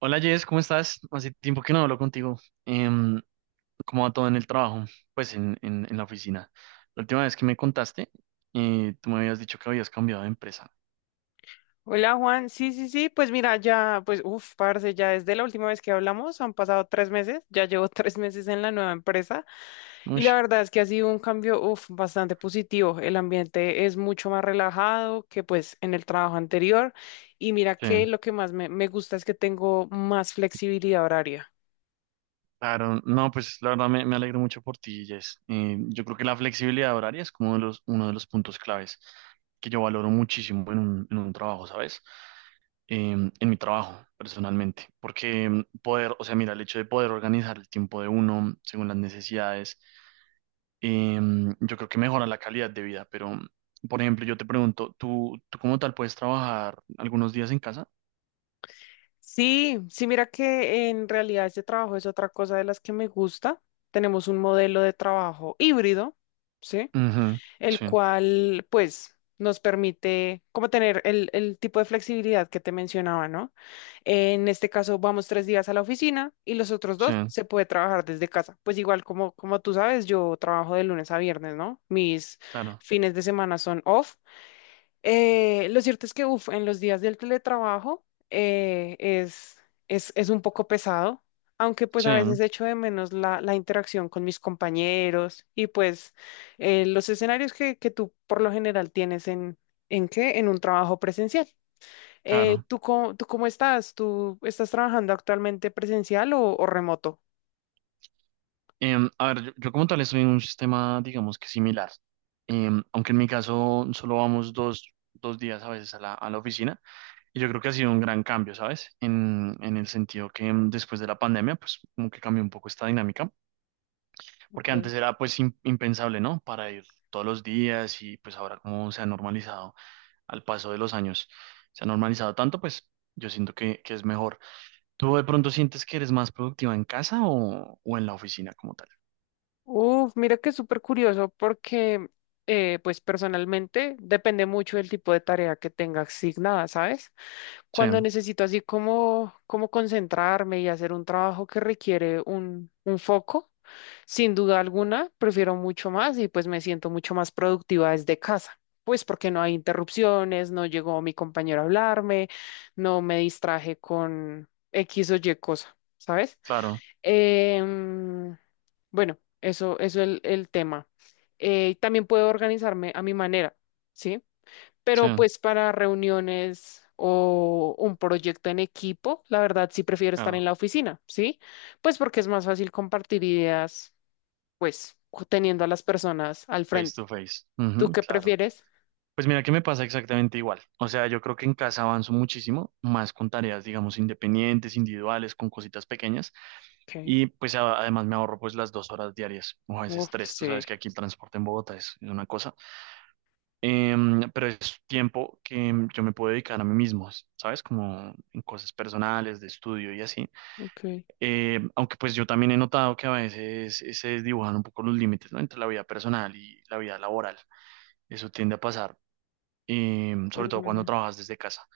Hola Jess, ¿cómo estás? Hace tiempo que no hablo contigo. Em, ¿cómo va todo en el trabajo? Pues en la oficina. La última vez que me contaste, tú me habías dicho que habías cambiado de empresa. Hola Juan, sí, sí, sí, pues mira, ya, pues, uff, parce, ya desde la última vez que hablamos, han pasado 3 meses, ya llevo 3 meses en la nueva empresa, y la Ush, verdad es que ha sido un cambio, uff, bastante positivo. El ambiente es mucho más relajado que pues en el trabajo anterior, y mira sí. que lo que más me gusta es que tengo más flexibilidad horaria. Claro, no, pues la verdad me alegro mucho por ti, Jess. Yo creo que la flexibilidad horaria es como uno de los puntos claves que yo valoro muchísimo en un trabajo, ¿sabes? En mi trabajo personalmente, porque poder, o sea, mira, el hecho de poder organizar el tiempo de uno según las necesidades, yo creo que mejora la calidad de vida, pero, por ejemplo, yo te pregunto, ¿tú como tal puedes trabajar algunos días en casa? Sí, sí, mira que en realidad este trabajo es otra cosa de las que me gusta. Tenemos un modelo de trabajo híbrido, ¿sí? Ujú, El sí, cual pues nos permite como tener el tipo de flexibilidad que te mencionaba, ¿no? En este caso vamos 3 días a la oficina y los otros sí, dos se puede trabajar desde casa. Pues igual como, como tú sabes, yo trabajo de lunes a viernes, ¿no? Mis claro, fines de semana son off. Lo cierto es que, uf, en los días del teletrabajo es un poco pesado, aunque pues sí, a veces echo de menos la interacción con mis compañeros y pues los escenarios que tú por lo general tienes ¿en qué? En un trabajo presencial. Claro. ¿Tú cómo estás? ¿Tú estás trabajando actualmente presencial o remoto? A ver, yo como tal estoy en un sistema, digamos que similar. Aunque en mi caso solo vamos dos días a veces a la oficina, y yo creo que ha sido un gran cambio, ¿sabes? En el sentido que después de la pandemia, pues como que cambió un poco esta dinámica. Porque Ok. antes era pues impensable, ¿no? Para ir todos los días, y pues ahora, como se ha normalizado al paso de los años, se ha normalizado tanto, pues yo siento que es mejor. ¿Tú de pronto sientes que eres más productiva en casa o en la oficina como tal? Uf, mira que es súper curioso porque, pues personalmente depende mucho del tipo de tarea que tenga asignada, ¿sabes? Sí, Cuando necesito así como concentrarme y hacer un trabajo que requiere un foco, sin duda alguna, prefiero mucho más y pues me siento mucho más productiva desde casa. Pues porque no hay interrupciones, no llegó mi compañero a hablarme, no me distraje con X o Y cosa, ¿sabes? claro, Em, bueno, eso es el tema. También puedo organizarme a mi manera, ¿sí? sí, Pero pues para reuniones o un proyecto en equipo, la verdad sí prefiero estar en claro, la oficina, ¿sí? Pues porque es más fácil compartir ideas, pues teniendo a las personas al face frente. to face, ¿Tú ujú, qué claro. prefieres? Pues mira que me pasa exactamente igual. O sea, yo creo que en casa avanzo muchísimo más con tareas, digamos, independientes, individuales, con cositas pequeñas. Okay. Y pues además me ahorro pues las 2 horas diarias o a veces Uf, tres. Tú sabes sí. que aquí el transporte en Bogotá es una cosa. Pero es tiempo que yo me puedo dedicar a mí mismo, ¿sabes? Como en cosas personales, de estudio y así. Okay. Aunque pues yo también he notado que a veces se desdibujan un poco los límites, ¿no? Entre la vida personal y la vida laboral. Eso tiende a pasar, sobre todo cuando Ujú. trabajas desde casa.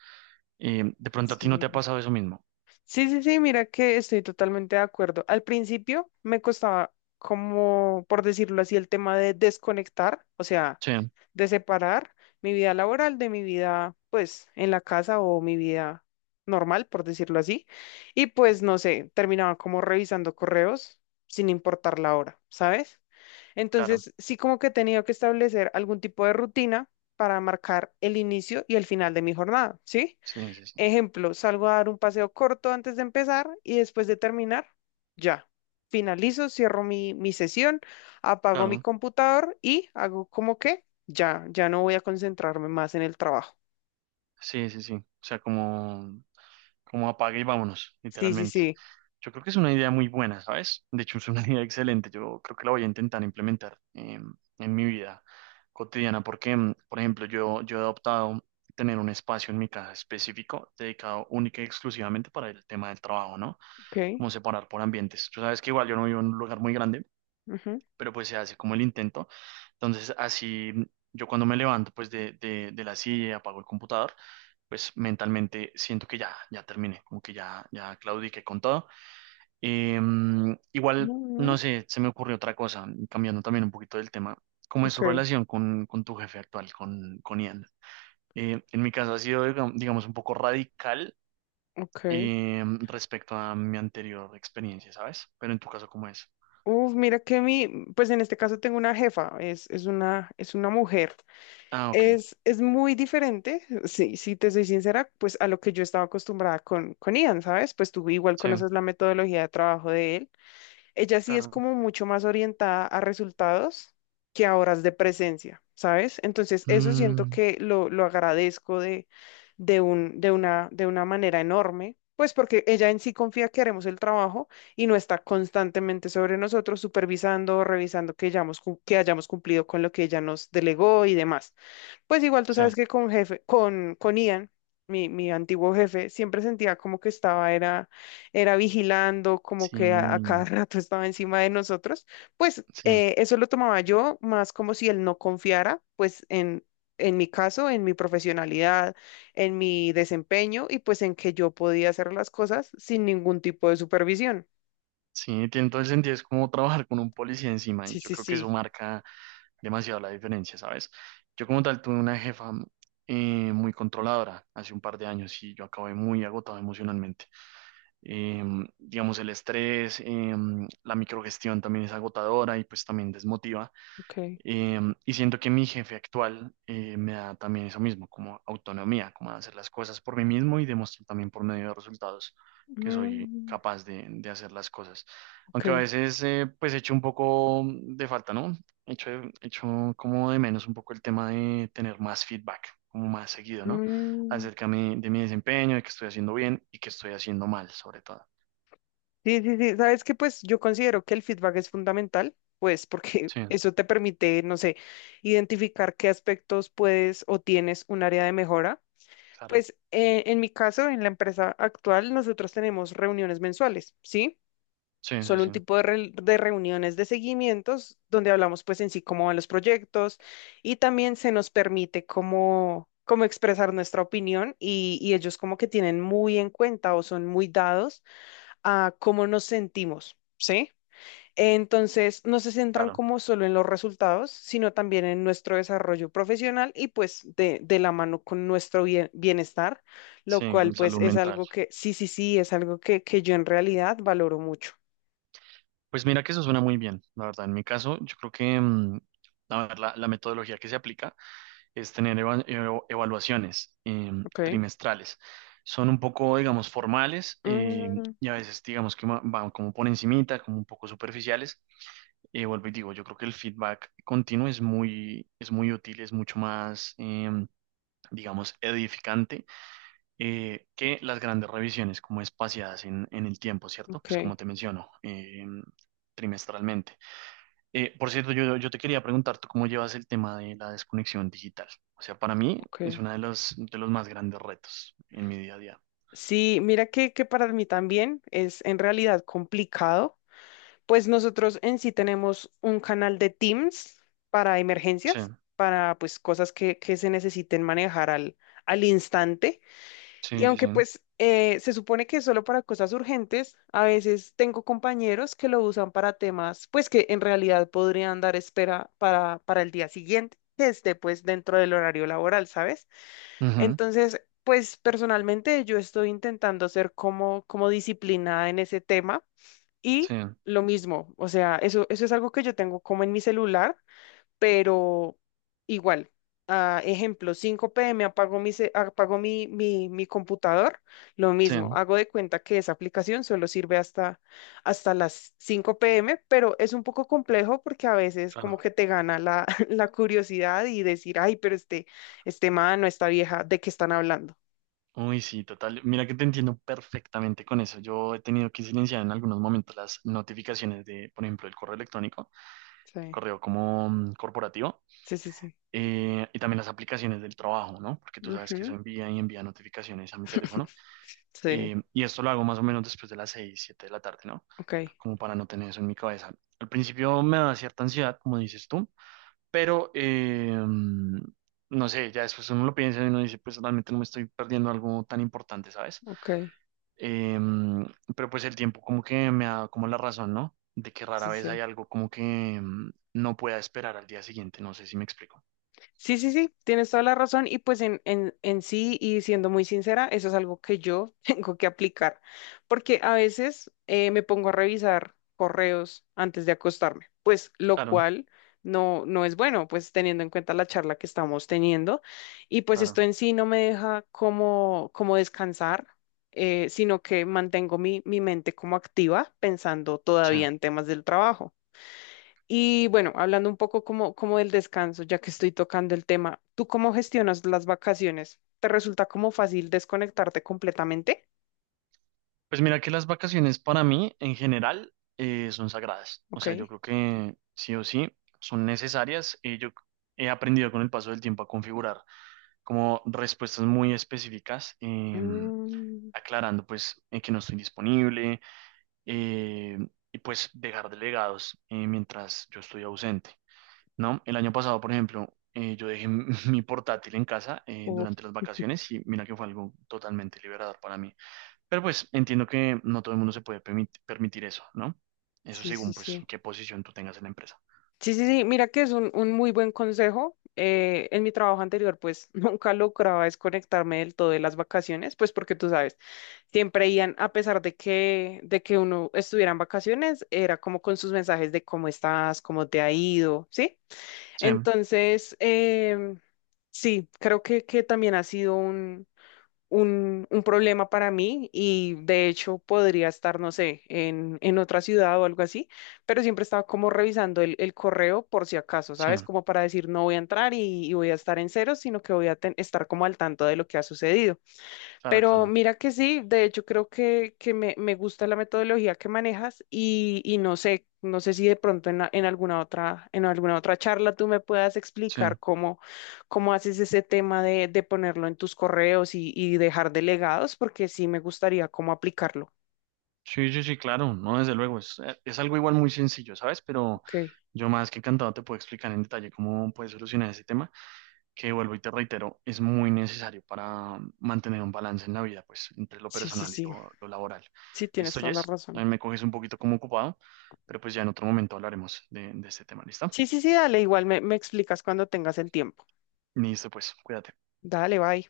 De pronto a ti no te ha Sí. pasado eso mismo. Sí, sí, sí, mira que estoy totalmente de acuerdo. Al principio me costaba como, por decirlo así, el tema de desconectar, o sea, Sí, de separar mi vida laboral de mi vida, pues, en la casa o mi vida normal, por decirlo así. Y pues, no sé, terminaba como revisando correos sin importar la hora, ¿sabes? claro. Entonces, sí como que he tenido que establecer algún tipo de rutina para marcar el inicio y el final de mi jornada, ¿sí? Sí, sí, sí. Ejemplo, salgo a dar un paseo corto antes de empezar y después de terminar, ya. Finalizo, cierro mi sesión, apago mi Claro. computador y hago como que ya, ya no voy a concentrarme más en el trabajo. Sí, sí, sí. O sea, como apague y vámonos, Sí, sí, literalmente. sí. Yo creo que es una idea muy buena, ¿sabes? De hecho, es una idea excelente. Yo creo que la voy a intentar implementar en mi vida cotidiana porque, por ejemplo, yo he adoptado tener un espacio en mi casa específico dedicado única y exclusivamente para el tema del trabajo, ¿no? Ok. Como separar por ambientes. Tú sabes que igual yo no vivo en un lugar muy grande, Ujú, pero pues se hace como el intento. Entonces, así yo, cuando me levanto pues de la silla y apago el computador, pues mentalmente siento que ya, ya terminé, como que ya, ya claudiqué con todo. Eh, igual, no ujú. sé, se me ocurrió otra cosa, cambiando también un poquito del tema. ¿Cómo es Ok, su relación con tu jefe actual, con Ian? En mi caso ha sido, digamos, un poco radical ok. Respecto a mi anterior experiencia, ¿sabes? Pero en tu caso, ¿cómo es? Uf, mira que pues en este caso tengo una jefa, es una mujer. Ah, ok, Es muy diferente, sí, si te soy sincera, pues a lo que yo estaba acostumbrada con Ian, ¿sabes? Pues tú igual sí, conoces la metodología de trabajo de él. Ella sí es claro. como mucho más orientada a resultados que a horas de presencia, ¿sabes? Entonces eso siento que lo agradezco de una manera enorme, pues porque ella en sí confía que haremos el trabajo y no está constantemente sobre nosotros supervisando, revisando que hayamos cumplido con lo que ella nos delegó y demás. Pues igual tú Sí, sabes que con Ian, mi antiguo jefe, siempre sentía como que era vigilando, como que a sí, cada rato estaba encima de nosotros. Pues sí, eso lo tomaba yo más como si él no confiara, pues en mi caso, en mi profesionalidad, en mi desempeño y pues en que yo podía hacer las cosas sin ningún tipo de supervisión. sí, tiene todo el sentido. Es como trabajar con un policía encima y Sí, yo sí, creo que eso sí. marca demasiado la diferencia, ¿sabes? Yo como tal tuve una jefa muy controladora hace un par de años y yo acabé muy agotado emocionalmente. Eh, digamos, el estrés, la microgestión también es agotadora y pues también desmotiva. Ok. Y siento que mi jefe actual me da también eso mismo, como autonomía, como de hacer las cosas por mí mismo y demostrar también por medio de resultados que soy Mm, capaz de hacer las cosas. ok. Aunque a veces pues echo un poco de falta, ¿no? Echo, echo como de menos un poco el tema de tener más feedback, como más seguido, ¿no? Mm. Acerca de mi desempeño, de que estoy haciendo bien y que estoy haciendo mal, sobre todo. Sí, sí, sí. Sabes que pues yo considero que el feedback es fundamental, pues porque Sí, eso te permite, no sé, identificar qué aspectos puedes o tienes un área de mejora. claro. Pues en mi caso, en la empresa actual, nosotros tenemos reuniones mensuales, ¿sí? Sí, sí, Son sí, un tipo de reuniones de seguimientos donde hablamos pues en sí cómo van los proyectos, y también se nos permite como expresar nuestra opinión y ellos como que tienen muy en cuenta o son muy dados a cómo nos sentimos, ¿sí? Entonces, no se centran claro. como solo en los resultados, sino también en nuestro desarrollo profesional y pues de la mano con nuestro bienestar, lo Sí, cual con pues salud es mental. algo que, sí, sí, sí, es algo que yo en realidad valoro mucho. Pues mira que eso suena muy bien, la verdad. En mi caso, yo creo que a ver, la metodología que se aplica es tener evaluaciones Okay. trimestrales. Son un poco, digamos, formales, Mm, y a veces, digamos, que van como por encimita, como un poco superficiales. Vuelvo y digo, yo creo que el feedback continuo es muy útil, es mucho más, digamos, edificante que las grandes revisiones, como espaciadas en el tiempo, ¿cierto? Pues como ok, te menciono. Trimestralmente. Por cierto, yo te quería preguntar, ¿tú cómo llevas el tema de la desconexión digital? O sea, para mí es ok. uno de los más grandes retos en mi día a día. Sí, mira que para mí también es en realidad complicado. Pues nosotros en sí tenemos un canal de Teams para Sí, emergencias, para pues cosas que se necesiten manejar al instante. Y sí, sí, aunque sí. pues se supone que es solo para cosas urgentes, a veces tengo compañeros que lo usan para temas pues que en realidad podrían dar espera para el día siguiente, que esté pues dentro del horario laboral, ¿sabes? Ujú, Entonces, pues personalmente yo estoy intentando ser como disciplinada en ese tema sí, y lo mismo, o sea, eso es algo que yo tengo como en mi celular, pero igual. Ah, ejemplo, 5 p. m. apago mi, ce- apago mi, mi, mi computador, lo sí, mismo, hago de cuenta que esa aplicación solo sirve hasta las 5 p. m., pero es un poco complejo porque a veces como claro. que te gana la, la curiosidad y decir, ay, pero este man o esta vieja, ¿de qué están hablando? Uy, sí, total. Mira que te entiendo perfectamente con eso. Yo he tenido que silenciar en algunos momentos las notificaciones de, por ejemplo, el correo electrónico, el Sí, correo como corporativo, sí, sí, sí. Y también las aplicaciones del trabajo, ¿no? Porque tú sabes que eso Ujú. envía y envía notificaciones a mi teléfono. Sí, Y esto lo hago más o menos después de las 6 7 de la tarde, ¿no? ok, Como para no tener eso en mi cabeza. Al principio me da cierta ansiedad, como dices tú, pero no sé, ya después uno lo piensa y uno dice, pues realmente no me estoy perdiendo algo tan importante, ¿sabes? ok, Eh, mm, pero pues el tiempo como que me da como la razón, ¿no? De que rara sí, vez hay sí. algo como que no pueda esperar al día siguiente, no sé si me explico. Sí, sí, sí, tienes toda la razón, y pues en, en sí y siendo muy sincera, eso es algo que yo tengo que aplicar, porque a veces me pongo a revisar correos antes de acostarme, pues lo Claro, cual no, no es bueno, pues teniendo en cuenta la charla que estamos teniendo y pues esto claro, en sí no me deja como descansar, sino que mantengo mi mente como activa pensando sí. todavía en temas del trabajo. Y bueno, hablando un poco como del descanso, ya que estoy tocando el tema, ¿tú cómo gestionas las vacaciones? ¿Te resulta como fácil desconectarte completamente? Pues mira que las vacaciones para mí en general son sagradas. O Ok. sea, yo creo que sí o sí son necesarias y yo he aprendido con el paso del tiempo a configurar como respuestas muy específicas, Mm, aclarando pues en que no estoy disponible, eh, y pues dejar delegados mientras yo estoy ausente, ¿no? El año pasado, por ejemplo, yo dejé mi portátil en casa uf, durante las vacaciones y mira que fue algo totalmente liberador para mí. Pero pues entiendo que no todo el mundo se puede permitir eso, ¿no? Eso sí, sí, según pues sí. qué posición tú tengas en la empresa. Sí, sí, sí, mira que es un muy buen consejo. En mi trabajo anterior, pues nunca lograba desconectarme del todo de las vacaciones, pues porque tú sabes, siempre iban, a pesar de que uno estuviera en vacaciones, era como con sus mensajes de cómo estás, cómo te ha ido, ¿sí? Sí, Entonces, sí, creo que también ha sido un problema para mí, y de hecho podría estar, no sé, en otra ciudad o algo así, pero siempre estaba como revisando el correo por si acaso, sí, ¿sabes? Como para decir no voy a entrar y voy a estar en cero, sino que voy a estar como al tanto de lo que ha sucedido. claro, Pero claro. mira que sí, de hecho creo que me gusta la metodología que manejas y no sé si de pronto en alguna otra charla tú me puedas Sí, explicar cómo haces ese tema de ponerlo en tus correos y dejar delegados, porque sí me gustaría cómo aplicarlo. sí, sí, sí, claro, no, desde luego, es algo igual muy sencillo, ¿sabes? Pero Ok, yo más que encantado te puedo explicar en detalle cómo puedes solucionar ese tema, que vuelvo y te reitero, es muy necesario para mantener un balance en la vida, pues, entre lo sí, sí, personal y sí, lo laboral. sí, tienes ¿Listo, toda la Jess? razón. También me coges un poquito como ocupado, pero pues ya en otro momento hablaremos de este tema, ¿listo? Sí, sí, sí, dale, igual me explicas cuando tengas el tiempo. Listo, pues, cuídate. Dale, bye.